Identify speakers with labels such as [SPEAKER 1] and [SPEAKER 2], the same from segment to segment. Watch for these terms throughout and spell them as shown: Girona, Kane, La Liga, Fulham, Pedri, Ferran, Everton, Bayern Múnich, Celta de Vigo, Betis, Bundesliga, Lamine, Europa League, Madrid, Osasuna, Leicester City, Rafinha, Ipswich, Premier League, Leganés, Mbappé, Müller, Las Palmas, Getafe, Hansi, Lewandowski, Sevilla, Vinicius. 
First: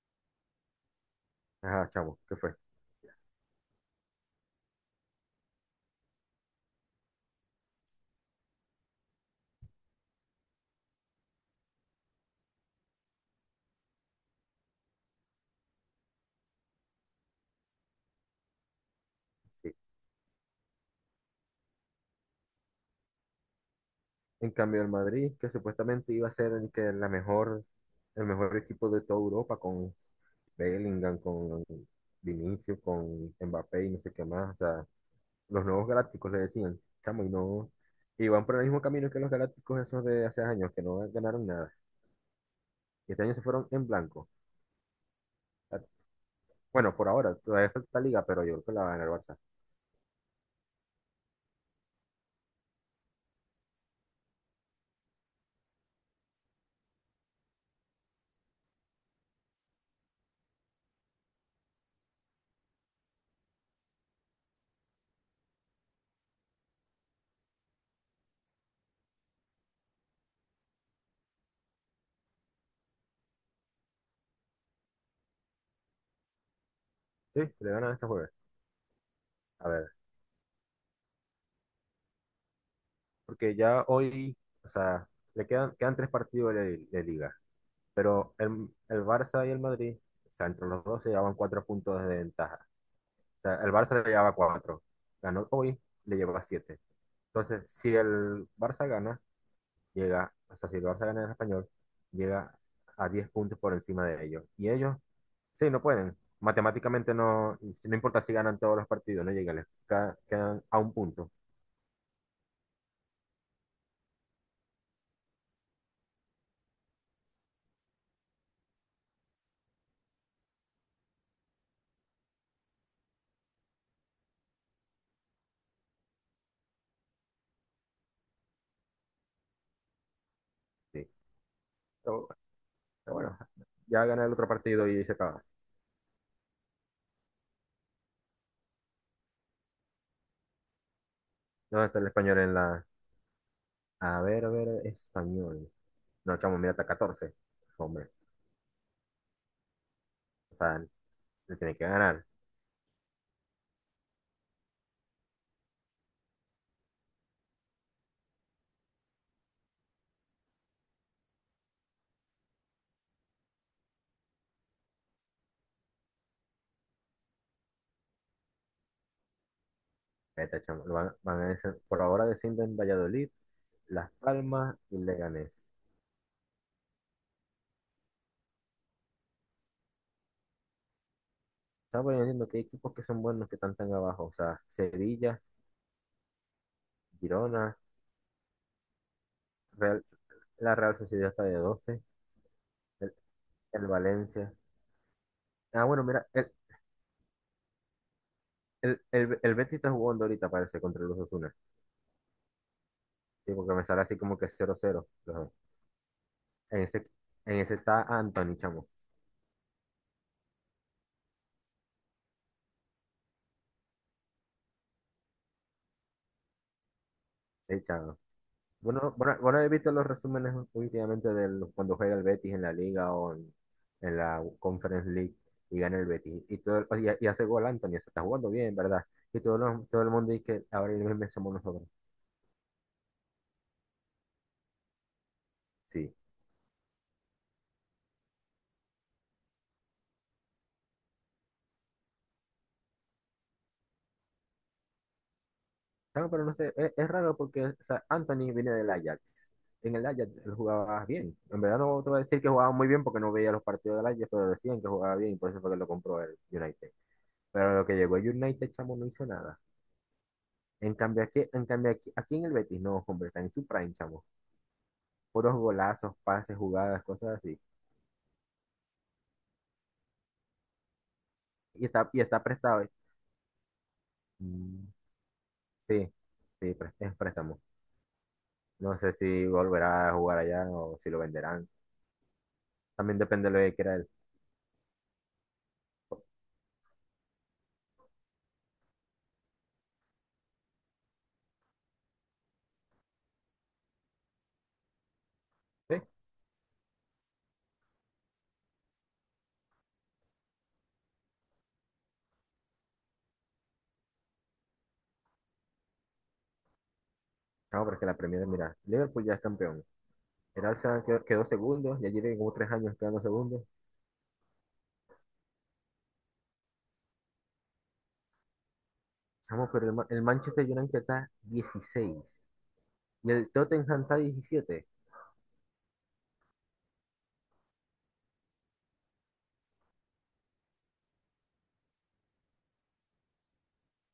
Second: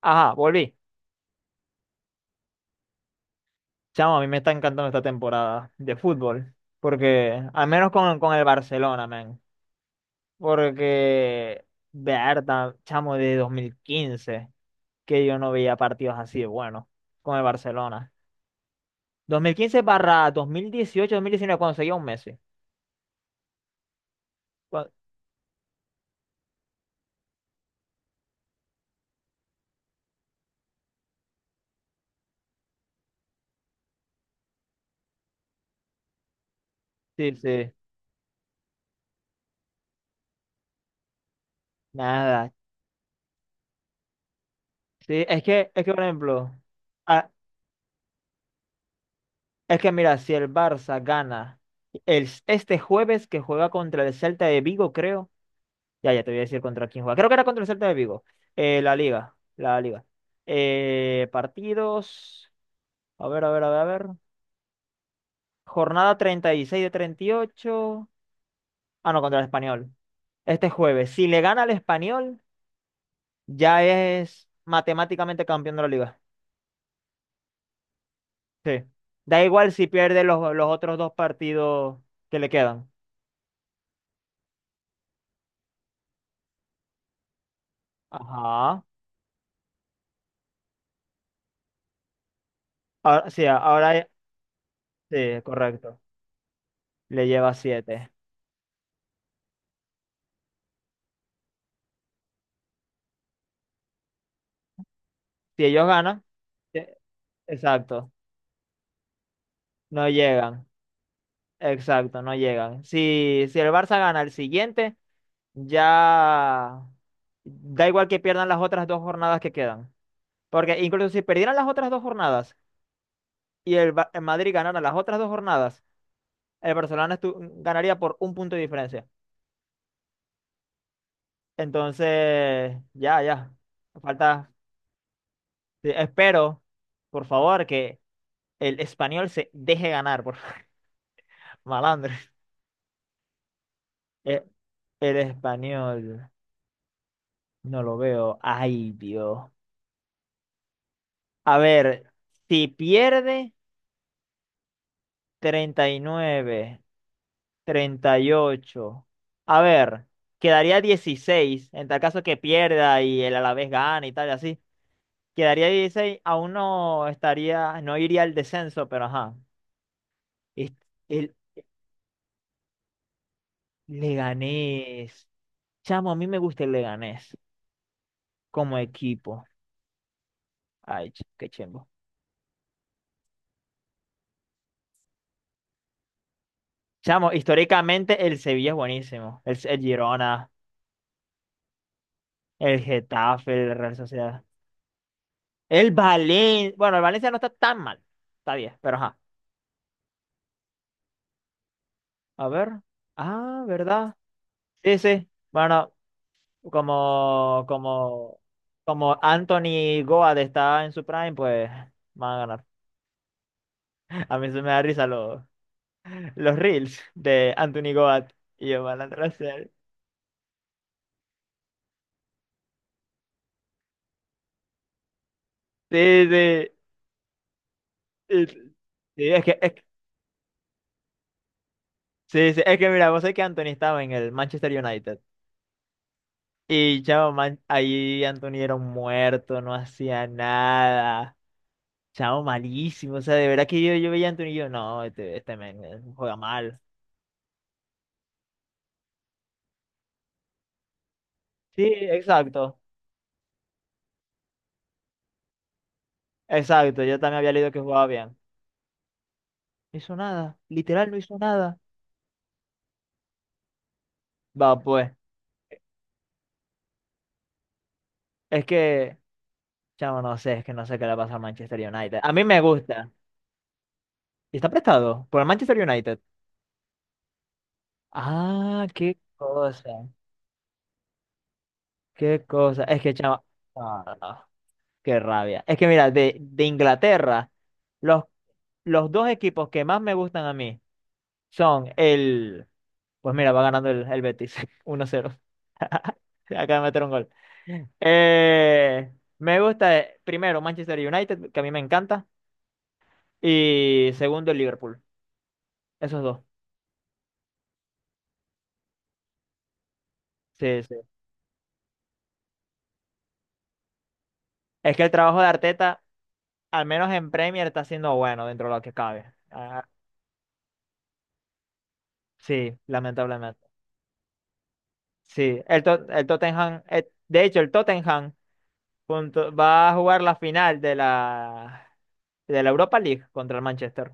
[SPEAKER 1] Ajá, volví.
[SPEAKER 2] Ajá, chamo, ¿qué fue?
[SPEAKER 1] Chamo, a mí me está encantando esta temporada de fútbol. Porque, al menos con el Barcelona, man. Porque, verdad, chamo, de 2015 que yo no veía partidos así de buenos con el Barcelona. Dos mil
[SPEAKER 2] Sí.
[SPEAKER 1] quince barra 2018, 2019, cuando seguía un Messi.
[SPEAKER 2] En cambio, el
[SPEAKER 1] Cua-
[SPEAKER 2] Madrid, que supuestamente iba a ser el mejor equipo de toda Europa con Bellingham, con Vinicius, con Mbappé y no sé qué más. O sea, los nuevos galácticos le decían, chamo, y
[SPEAKER 1] Sí,
[SPEAKER 2] no.
[SPEAKER 1] sí,
[SPEAKER 2] Y van por el mismo camino que los galácticos esos de hace años, que no ganaron nada.
[SPEAKER 1] nada.
[SPEAKER 2] Y este año se fueron en blanco.
[SPEAKER 1] Sí, es que,
[SPEAKER 2] Ah,
[SPEAKER 1] es que, por ejemplo,
[SPEAKER 2] bueno, por
[SPEAKER 1] ah,
[SPEAKER 2] ahora, todavía falta liga, pero yo creo que la va a ganar el Barça.
[SPEAKER 1] es que mira, si el Barça gana este jueves que juega contra el Celta de Vigo, creo. Ya, ya te voy a decir contra quién juega. Creo que era contra el Celta de Vigo. La Liga. La Liga. Partidos. A ver, a ver, a ver, a ver. Jornada 36 de 38. Ah, no, contra el Español. Este jueves. Si le gana al Español, ya es matemáticamente campeón de la Liga.
[SPEAKER 2] Sí, le ganan este jueves.
[SPEAKER 1] Sí. Da
[SPEAKER 2] A
[SPEAKER 1] igual si
[SPEAKER 2] ver,
[SPEAKER 1] pierde los otros dos partidos que le quedan.
[SPEAKER 2] porque ya hoy, o sea, le quedan tres partidos de liga. Pero el,
[SPEAKER 1] Ajá.
[SPEAKER 2] el Barça y el Madrid, o sea, entre los dos se llevaban 4 puntos de ventaja.
[SPEAKER 1] Ahora,
[SPEAKER 2] O
[SPEAKER 1] sí,
[SPEAKER 2] sea, el Barça le llevaba 4,
[SPEAKER 1] sí,
[SPEAKER 2] ganó hoy,
[SPEAKER 1] correcto.
[SPEAKER 2] le llevaba 7.
[SPEAKER 1] Le lleva
[SPEAKER 2] Entonces, si
[SPEAKER 1] 7.
[SPEAKER 2] el Barça gana, llega, o sea, si el Barça gana en el español, llega a 10 puntos por encima de ellos. Y ellos,
[SPEAKER 1] Si
[SPEAKER 2] sí, no
[SPEAKER 1] ellos
[SPEAKER 2] pueden.
[SPEAKER 1] ganan, eh,
[SPEAKER 2] Matemáticamente no, si no
[SPEAKER 1] exacto,
[SPEAKER 2] importa si ganan todos los partidos, no llegan,
[SPEAKER 1] no
[SPEAKER 2] quedan
[SPEAKER 1] llegan.
[SPEAKER 2] a 1 punto.
[SPEAKER 1] Exacto, no llegan. Si el Barça gana el siguiente, ya da igual que pierdan las otras dos jornadas que quedan. Porque incluso si perdieran las otras dos jornadas y el Madrid ganara las otras dos jornadas, el Barcelona estu- ganaría por un punto de diferencia.
[SPEAKER 2] Sí. Pero,
[SPEAKER 1] Entonces,
[SPEAKER 2] pero
[SPEAKER 1] ya,
[SPEAKER 2] bueno,
[SPEAKER 1] ya.
[SPEAKER 2] ya gana el otro
[SPEAKER 1] Falta.
[SPEAKER 2] partido y se acaba.
[SPEAKER 1] Sí, espero, por favor, que el español se deje ganar, por
[SPEAKER 2] ¿Dónde está el
[SPEAKER 1] malandro.
[SPEAKER 2] español en la?
[SPEAKER 1] Eh,
[SPEAKER 2] A ver,
[SPEAKER 1] El
[SPEAKER 2] español.
[SPEAKER 1] español,
[SPEAKER 2] No, chamo, mira, está 14.
[SPEAKER 1] no lo
[SPEAKER 2] Hombre,
[SPEAKER 1] veo. Ay, Dios.
[SPEAKER 2] o sea, le
[SPEAKER 1] A
[SPEAKER 2] tiene que
[SPEAKER 1] ver,
[SPEAKER 2] ganar.
[SPEAKER 1] si pierde 39, 38. A ver, quedaría 16. En tal caso que pierda y el Alavés gane y tal, y así. Quedaría 16, aún no estaría, no iría al descenso, pero ajá.
[SPEAKER 2] Eta,
[SPEAKER 1] Es-
[SPEAKER 2] chamo, lo van,
[SPEAKER 1] El
[SPEAKER 2] van a decir- por ahora descienden Valladolid, Las Palmas y
[SPEAKER 1] Leganés.
[SPEAKER 2] Leganés.
[SPEAKER 1] Chamo, a mí me gusta el Leganés como equipo. Ay, qué chimbo.
[SPEAKER 2] Estamos diciendo que hay equipos que son buenos que están tan abajo. O sea, Sevilla,
[SPEAKER 1] Chamo,
[SPEAKER 2] Girona,
[SPEAKER 1] históricamente el Sevilla es buenísimo. El
[SPEAKER 2] Real,
[SPEAKER 1] Girona,
[SPEAKER 2] la Real Sociedad está de 12,
[SPEAKER 1] el
[SPEAKER 2] el,
[SPEAKER 1] Getafe, el
[SPEAKER 2] el
[SPEAKER 1] Real Sociedad.
[SPEAKER 2] Valencia. Ah,
[SPEAKER 1] El
[SPEAKER 2] bueno, mira, el,
[SPEAKER 1] Valencia. Bueno, el Valencia no está tan mal. Está bien, pero
[SPEAKER 2] el,
[SPEAKER 1] ajá.
[SPEAKER 2] el, el Betis está jugando ahorita, parece, contra los Osasuna.
[SPEAKER 1] A ver.
[SPEAKER 2] Sí,
[SPEAKER 1] Ah,
[SPEAKER 2] porque me sale
[SPEAKER 1] ¿verdad?
[SPEAKER 2] así como que cero
[SPEAKER 1] Sí,
[SPEAKER 2] cero
[SPEAKER 1] sí.
[SPEAKER 2] los dos.
[SPEAKER 1] Bueno,
[SPEAKER 2] En ese, en
[SPEAKER 1] como,
[SPEAKER 2] ese está
[SPEAKER 1] como,
[SPEAKER 2] Anthony, chamo.
[SPEAKER 1] como Anthony Goad está en su prime, pues van a ganar. A mí se me da risa los reels de
[SPEAKER 2] Sí,
[SPEAKER 1] Anthony
[SPEAKER 2] chamo.
[SPEAKER 1] Goad y yo van a
[SPEAKER 2] Bueno, bueno, bueno, he
[SPEAKER 1] hacer.
[SPEAKER 2] visto los resúmenes últimamente de cuando juega el Betis en la Liga o en la Conference League y gana el
[SPEAKER 1] Sí,
[SPEAKER 2] Betis. Y,
[SPEAKER 1] sí.
[SPEAKER 2] todo, el- y, y hace gol Anthony, se está
[SPEAKER 1] Y-
[SPEAKER 2] jugando bien, ¿verdad?
[SPEAKER 1] Sí,
[SPEAKER 2] Y
[SPEAKER 1] es
[SPEAKER 2] todo,
[SPEAKER 1] que, es que-
[SPEAKER 2] todo el mundo dice que ahora el mismo somos nosotros.
[SPEAKER 1] sí, sí, es que mira, vos sabés que Anthony estaba en el Manchester United.
[SPEAKER 2] Sí.
[SPEAKER 1] Y chavo, ahí Anthony era un muerto, no hacía nada. Chavo, malísimo. O sea, de verdad que yo veía a Anthony y yo, no, este men
[SPEAKER 2] Claro,
[SPEAKER 1] juega
[SPEAKER 2] pero no sé,
[SPEAKER 1] mal.
[SPEAKER 2] es raro porque o sea, Anthony viene del Ajax. En el Ajax él jugaba bien. En verdad
[SPEAKER 1] Sí,
[SPEAKER 2] no te voy a decir que jugaba
[SPEAKER 1] exacto.
[SPEAKER 2] muy bien porque no veía los partidos del Ajax, pero decían que jugaba bien y por eso fue que lo compró el United.
[SPEAKER 1] Exacto. Yo también había leído
[SPEAKER 2] Pero
[SPEAKER 1] que
[SPEAKER 2] lo que
[SPEAKER 1] jugaba
[SPEAKER 2] llegó el
[SPEAKER 1] bien.
[SPEAKER 2] United, chamo, no hizo nada.
[SPEAKER 1] No hizo nada. Literal, no hizo nada.
[SPEAKER 2] Aquí en el Betis, no, hombre, está en su prime, chamo.
[SPEAKER 1] Va, pues.
[SPEAKER 2] Puros golazos, pases, jugadas, cosas así.
[SPEAKER 1] Es que, chavo, no sé, es que no sé qué le pasa al Manchester
[SPEAKER 2] Y está,
[SPEAKER 1] United.
[SPEAKER 2] y
[SPEAKER 1] A
[SPEAKER 2] está
[SPEAKER 1] mí me
[SPEAKER 2] prestado, ¿eh?
[SPEAKER 1] gusta. Y está
[SPEAKER 2] Mm.
[SPEAKER 1] prestado por el Manchester
[SPEAKER 2] Sí,
[SPEAKER 1] United.
[SPEAKER 2] sí, es préstamo.
[SPEAKER 1] Ah,
[SPEAKER 2] No sé
[SPEAKER 1] qué
[SPEAKER 2] si
[SPEAKER 1] cosa.
[SPEAKER 2] volverá a jugar allá o si lo venderán.
[SPEAKER 1] Qué cosa. Es que,
[SPEAKER 2] También
[SPEAKER 1] chavo.
[SPEAKER 2] depende de lo que quiera
[SPEAKER 1] ah,
[SPEAKER 2] él.
[SPEAKER 1] no, no, qué rabia. Es que, mira, de Inglaterra, los, los dos equipos que más me gustan a mí son el. Pues mira, va ganando el Betis 1-0.
[SPEAKER 2] Sí,
[SPEAKER 1] Acaba de meter un gol. Me gusta, primero, Manchester United, que a mí me encanta. Y segundo, el Liverpool. Esos dos.
[SPEAKER 2] chamo, porque la Premier, mira, Liverpool ya es campeón. El
[SPEAKER 1] Sí, sí.
[SPEAKER 2] Arsenal quedó segundo, ya tiene como 3 años quedando segundo.
[SPEAKER 1] Es que el trabajo de Arteta, al menos en Premier, está siendo bueno dentro de lo que cabe.
[SPEAKER 2] Chamo,
[SPEAKER 1] Ah,
[SPEAKER 2] pero el Manchester United está 16
[SPEAKER 1] sí,
[SPEAKER 2] y el
[SPEAKER 1] lamentablemente.
[SPEAKER 2] Tottenham está 17.
[SPEAKER 1] Sí, el Tottenham, de hecho, el Tottenham va a jugar la final de de la Europa League contra el Manchester.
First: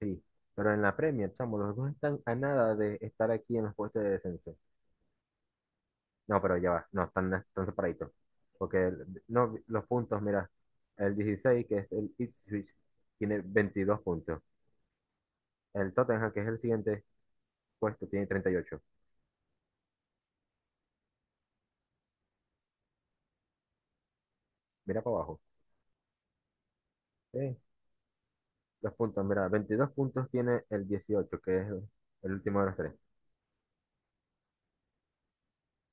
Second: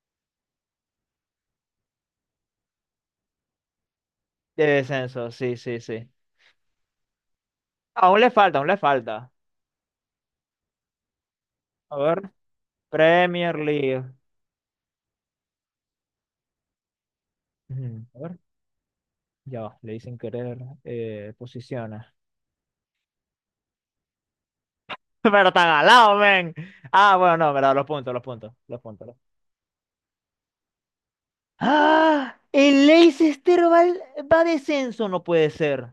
[SPEAKER 2] Sí, pero en la Premier, chamo, los dos están a nada de estar aquí en los puestos de descenso.
[SPEAKER 1] De descenso, sí, sí, sí.
[SPEAKER 2] No, pero ya va, no, están separaditos.
[SPEAKER 1] Aún le falta, aún le
[SPEAKER 2] Porque
[SPEAKER 1] falta.
[SPEAKER 2] no, los puntos, mira, el 16 que es
[SPEAKER 1] A
[SPEAKER 2] el
[SPEAKER 1] ver,
[SPEAKER 2] Ipswich, tiene
[SPEAKER 1] Premier
[SPEAKER 2] 22
[SPEAKER 1] League.
[SPEAKER 2] puntos. El Tottenham, que es el siguiente puesto,
[SPEAKER 1] Ujú. A
[SPEAKER 2] tiene
[SPEAKER 1] ver,
[SPEAKER 2] 38.
[SPEAKER 1] ya, va. Le dicen querer, posiciones.
[SPEAKER 2] Mira para abajo.
[SPEAKER 1] Pero tan al lado, men. Ah, bueno, no,
[SPEAKER 2] Sí,
[SPEAKER 1] verdad, los
[SPEAKER 2] los
[SPEAKER 1] puntos.
[SPEAKER 2] puntos, mira, 22 puntos tiene el 18 que es el
[SPEAKER 1] ¡Ah!
[SPEAKER 2] último de los
[SPEAKER 1] El
[SPEAKER 2] tres.
[SPEAKER 1] Leicester va, al- va a descenso, no puede ser.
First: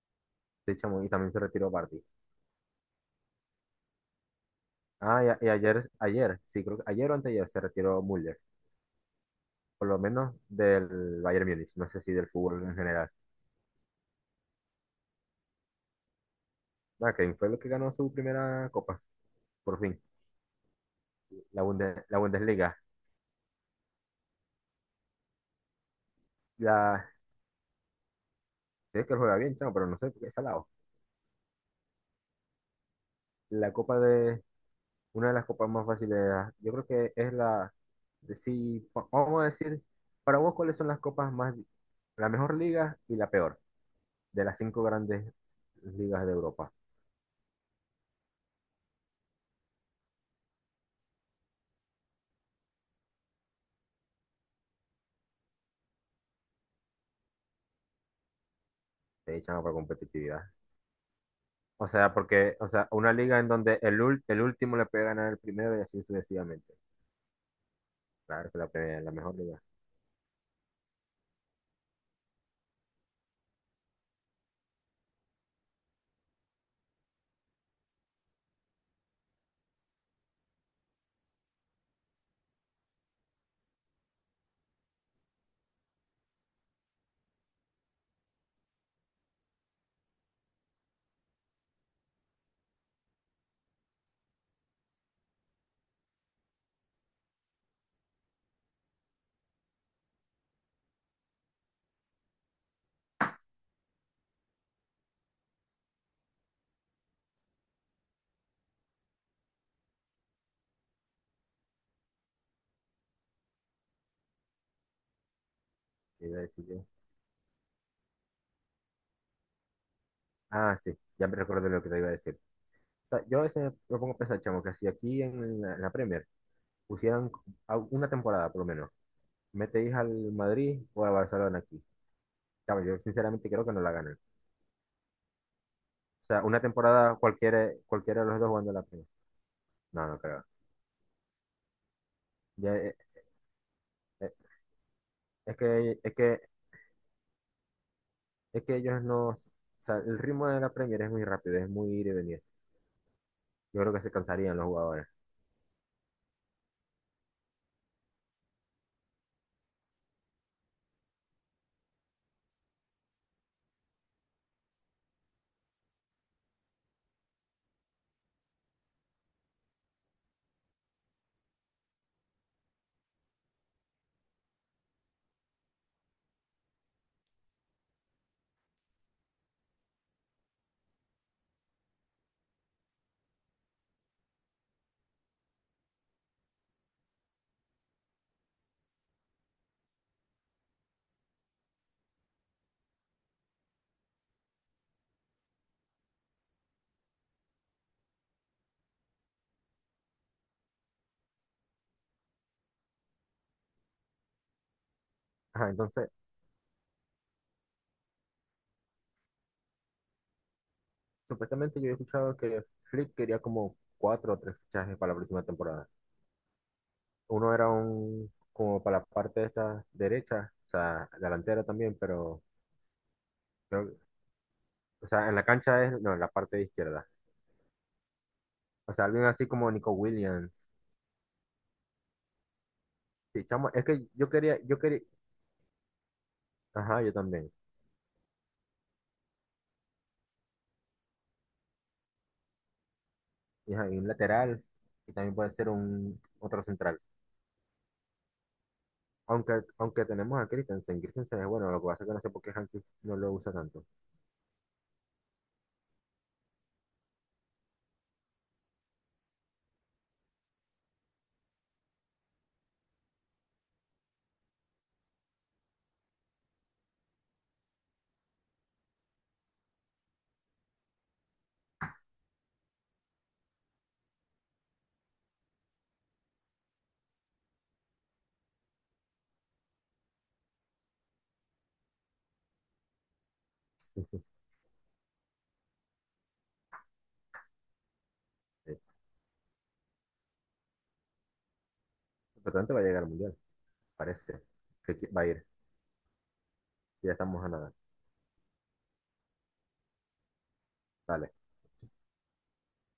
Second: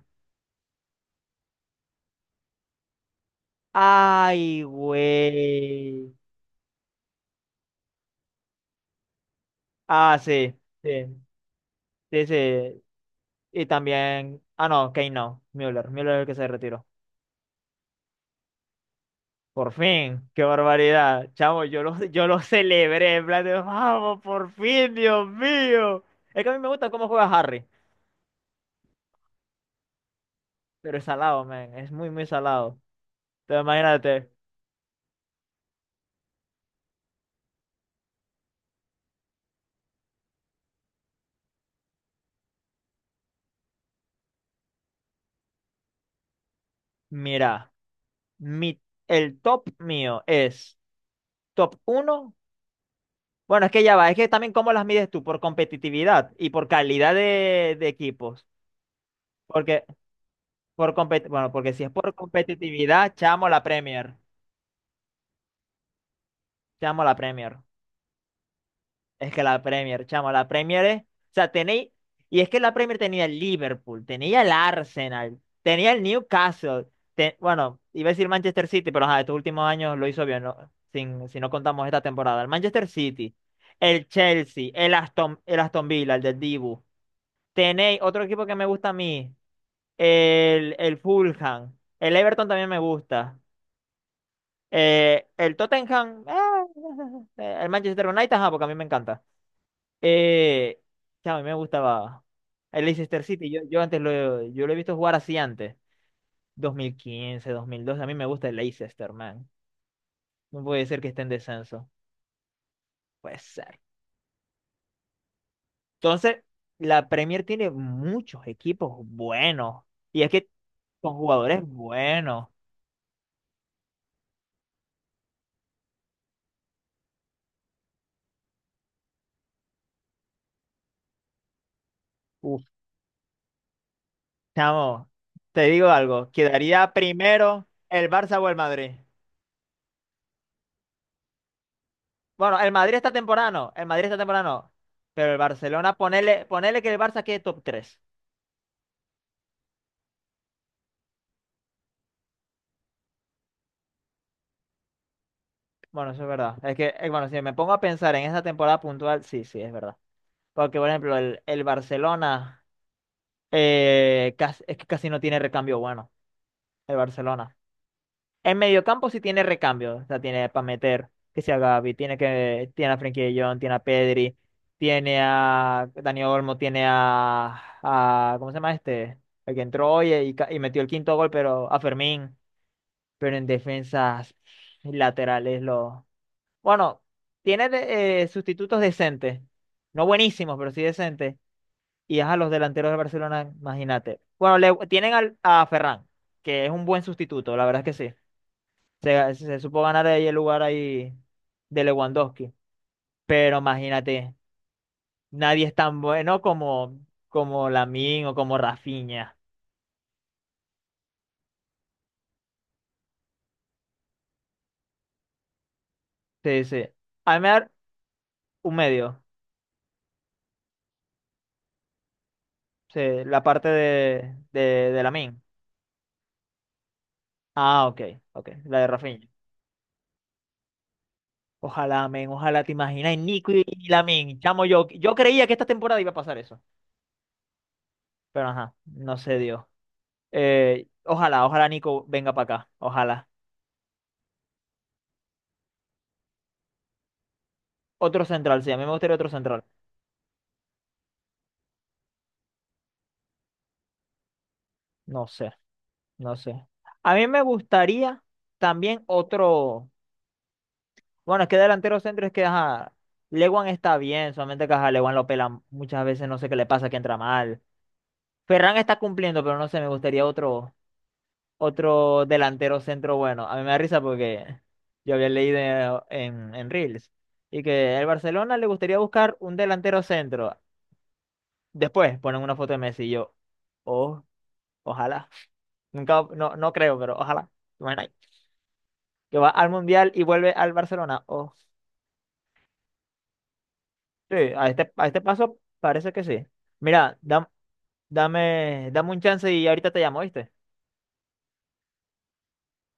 [SPEAKER 2] Sí, chamo, y también se retiró Barty.
[SPEAKER 1] Ay,
[SPEAKER 2] Ah, y, a- y ayer,
[SPEAKER 1] güey.
[SPEAKER 2] ayer, sí, creo que ayer o anteayer se retiró Müller, por lo
[SPEAKER 1] Ah,
[SPEAKER 2] menos
[SPEAKER 1] sí, sí,
[SPEAKER 2] del Bayern Múnich, no sé si
[SPEAKER 1] sí,
[SPEAKER 2] del fútbol en
[SPEAKER 1] sí.
[SPEAKER 2] general.
[SPEAKER 1] Y también. Ah, no, Kane no. Müller es el que se retiró.
[SPEAKER 2] Nada, Kane fue el que ganó su primera copa,
[SPEAKER 1] Por
[SPEAKER 2] por fin,
[SPEAKER 1] fin, qué barbaridad.
[SPEAKER 2] la,
[SPEAKER 1] Chamo,
[SPEAKER 2] Bunde- la
[SPEAKER 1] yo lo
[SPEAKER 2] Bundesliga.
[SPEAKER 1] celebré, en plan de, vamos, por fin, Dios mío. Es que a mí me gusta cómo
[SPEAKER 2] La,
[SPEAKER 1] juega Harry,
[SPEAKER 2] sé que juega bien, chamo, pero no sé por qué es salado.
[SPEAKER 1] pero es salado, man, es muy salado. Entonces,
[SPEAKER 2] La copa
[SPEAKER 1] imagínate,
[SPEAKER 2] de, una de las copas más fáciles, ah, yo creo que es la, de, si, va- vamos a decir, para vos, ¿cuáles son la mejor liga y la peor de las cinco grandes ligas de Europa?
[SPEAKER 1] mira, mi, el top mío es top uno. Bueno, es que ya va, es que también cómo las mides tú, por competitividad y por calidad de equipos.
[SPEAKER 2] Te echan para
[SPEAKER 1] Porque,
[SPEAKER 2] competitividad.
[SPEAKER 1] bueno, porque si
[SPEAKER 2] O
[SPEAKER 1] es
[SPEAKER 2] sea,
[SPEAKER 1] por
[SPEAKER 2] porque, o sea, una
[SPEAKER 1] competitividad,
[SPEAKER 2] liga en donde el, ul- el último le puede ganar el primero y así sucesivamente.
[SPEAKER 1] Chamo la Premier.
[SPEAKER 2] Claro que la
[SPEAKER 1] Es
[SPEAKER 2] mejor
[SPEAKER 1] que la
[SPEAKER 2] liga.
[SPEAKER 1] Premier, chamo, la Premier es. O sea, tenéis. Y es que la Premier tenía el Liverpool, tenía el Arsenal, tenía el Newcastle. Bueno, iba a decir Manchester City, pero ajá, estos últimos años lo hizo bien, ¿no? Sin, si no contamos esta temporada. El Manchester City, el Chelsea, el Aston Villa, el del Dibu. Tenéis otro equipo que me gusta a mí, el Fulham. El Everton también me gusta. El Tottenham, el Manchester United, ajá, porque a mí me encanta. Eh, chao, a mí me gustaba el Leicester City. Yo lo he visto jugar así antes. Dos mil quince, 2012. A mí me gusta el Leicester, man. No puede ser que esté en descenso. Puede ser.
[SPEAKER 2] ¿Qué iba a
[SPEAKER 1] Entonces,
[SPEAKER 2] decir yo?
[SPEAKER 1] la Premier tiene muchos equipos buenos. Y es que
[SPEAKER 2] Ah, sí,
[SPEAKER 1] con
[SPEAKER 2] ya me
[SPEAKER 1] jugadores
[SPEAKER 2] recuerdo lo que te iba a decir.
[SPEAKER 1] buenos.
[SPEAKER 2] O sea, yo a veces me pongo a pensar, chamo, que si aquí en la Premier pusieran una temporada por lo menos, metéis al Madrid o al Barcelona aquí.
[SPEAKER 1] Uf,
[SPEAKER 2] Chamo, yo sinceramente creo que no la ganan.
[SPEAKER 1] chamo, te digo
[SPEAKER 2] O
[SPEAKER 1] algo.
[SPEAKER 2] sea, una
[SPEAKER 1] Quedaría
[SPEAKER 2] temporada
[SPEAKER 1] primero
[SPEAKER 2] cualquiera,
[SPEAKER 1] el
[SPEAKER 2] cualquiera de los
[SPEAKER 1] Barça o
[SPEAKER 2] dos
[SPEAKER 1] el
[SPEAKER 2] jugando en la
[SPEAKER 1] Madrid.
[SPEAKER 2] Premier. No, no creo.
[SPEAKER 1] Bueno, el
[SPEAKER 2] Ya,
[SPEAKER 1] Madrid está temprano. El Madrid está
[SPEAKER 2] eh,
[SPEAKER 1] temprano. Pero el
[SPEAKER 2] es
[SPEAKER 1] Barcelona,
[SPEAKER 2] que, es que,
[SPEAKER 1] ponele, ponele que el Barça quede top 3.
[SPEAKER 2] es que ellos no. O sea, el ritmo de la Premier es muy rápido, es muy ir y venir. Yo creo que se cansarían los jugadores.
[SPEAKER 1] Bueno, eso es verdad. Es que, bueno, si me pongo a pensar en esa temporada puntual, sí, sí, es verdad. Porque, por ejemplo, el Barcelona casi, es que casi no tiene recambio bueno, el Barcelona. En mediocampo sí tiene recambio, o sea, tiene para meter, que sea Gavi, tiene a Frenkie de Jong, tiene a Pedri, tiene a Dani Olmo, ¿cómo se llama este? El que entró hoy y, y metió el quinto gol, pero a Fermín, pero en defensas laterales lo. Bueno, tiene sustitutos decentes. No buenísimos, pero sí decentes. Y a los delanteros de Barcelona, imagínate. Bueno, tienen a Ferran, que es un buen sustituto, la verdad es que sí. Se supo ganar ahí el lugar ahí de Lewandowski. Pero imagínate, nadie
[SPEAKER 2] Ajá,
[SPEAKER 1] es tan
[SPEAKER 2] entonces,
[SPEAKER 1] bueno como Lamine o como Rafinha.
[SPEAKER 2] supuestamente yo he escuchado que Flick quería como cuatro o tres fichajes para la próxima temporada.
[SPEAKER 1] Sí, sí. A mí me
[SPEAKER 2] Uno era
[SPEAKER 1] da
[SPEAKER 2] un
[SPEAKER 1] un
[SPEAKER 2] como para la
[SPEAKER 1] medio.
[SPEAKER 2] parte de esta derecha, o sea, delantera también, pero
[SPEAKER 1] Sí, la parte
[SPEAKER 2] creo-
[SPEAKER 1] de
[SPEAKER 2] o sea, en
[SPEAKER 1] Lamine.
[SPEAKER 2] la cancha es, no, en la parte de izquierda.
[SPEAKER 1] Ah, ok, ok. La de
[SPEAKER 2] O sea, alguien
[SPEAKER 1] Rafinha.
[SPEAKER 2] así como Nico Williams.
[SPEAKER 1] Ojalá, men, ojalá te imaginas,
[SPEAKER 2] Sí,
[SPEAKER 1] Nico
[SPEAKER 2] chamo, es
[SPEAKER 1] y
[SPEAKER 2] que
[SPEAKER 1] Lamin, chamo,
[SPEAKER 2] yo quería,
[SPEAKER 1] yo creía que esta temporada iba a pasar eso,
[SPEAKER 2] ajá, yo también.
[SPEAKER 1] pero ajá, no se dio. Ojalá Nico venga para acá, ojalá.
[SPEAKER 2] Y, ajá, y un lateral, y también puede ser un otro central.
[SPEAKER 1] Otro central, sí, a mí me gustaría otro
[SPEAKER 2] Aunque,
[SPEAKER 1] central.
[SPEAKER 2] aunque tenemos a Christensen, Christensen es bueno, lo que pasa es que no sé por qué Hansi no lo usa tanto.
[SPEAKER 1] No sé, no sé. A mí me gustaría también otro, bueno, es que delantero centro es que, ajá, Lewan está bien, solamente que, ajá, Lewan lo pela muchas veces, no sé qué le pasa, que entra mal. Ferran está cumpliendo, pero no sé, me gustaría otro, otro delantero centro bueno. A mí me da risa porque yo había leído en Reels y que el Barcelona le gustaría buscar un delantero centro. Después ponen una foto de Messi y yo, oh, ojalá. Nunca, no, no creo, pero ojalá. Bueno,
[SPEAKER 2] Sí.
[SPEAKER 1] que va al Mundial y vuelve al Barcelona. Oh,
[SPEAKER 2] Pero tanto va a llegar al mundial,
[SPEAKER 1] sí,
[SPEAKER 2] parece. Que
[SPEAKER 1] a este
[SPEAKER 2] va a ir.
[SPEAKER 1] paso parece que sí.
[SPEAKER 2] Ya
[SPEAKER 1] Mira,
[SPEAKER 2] estamos
[SPEAKER 1] dam-
[SPEAKER 2] a nada.
[SPEAKER 1] dame, dame un chance y ahorita te llamo, ¿viste?
[SPEAKER 2] Dale.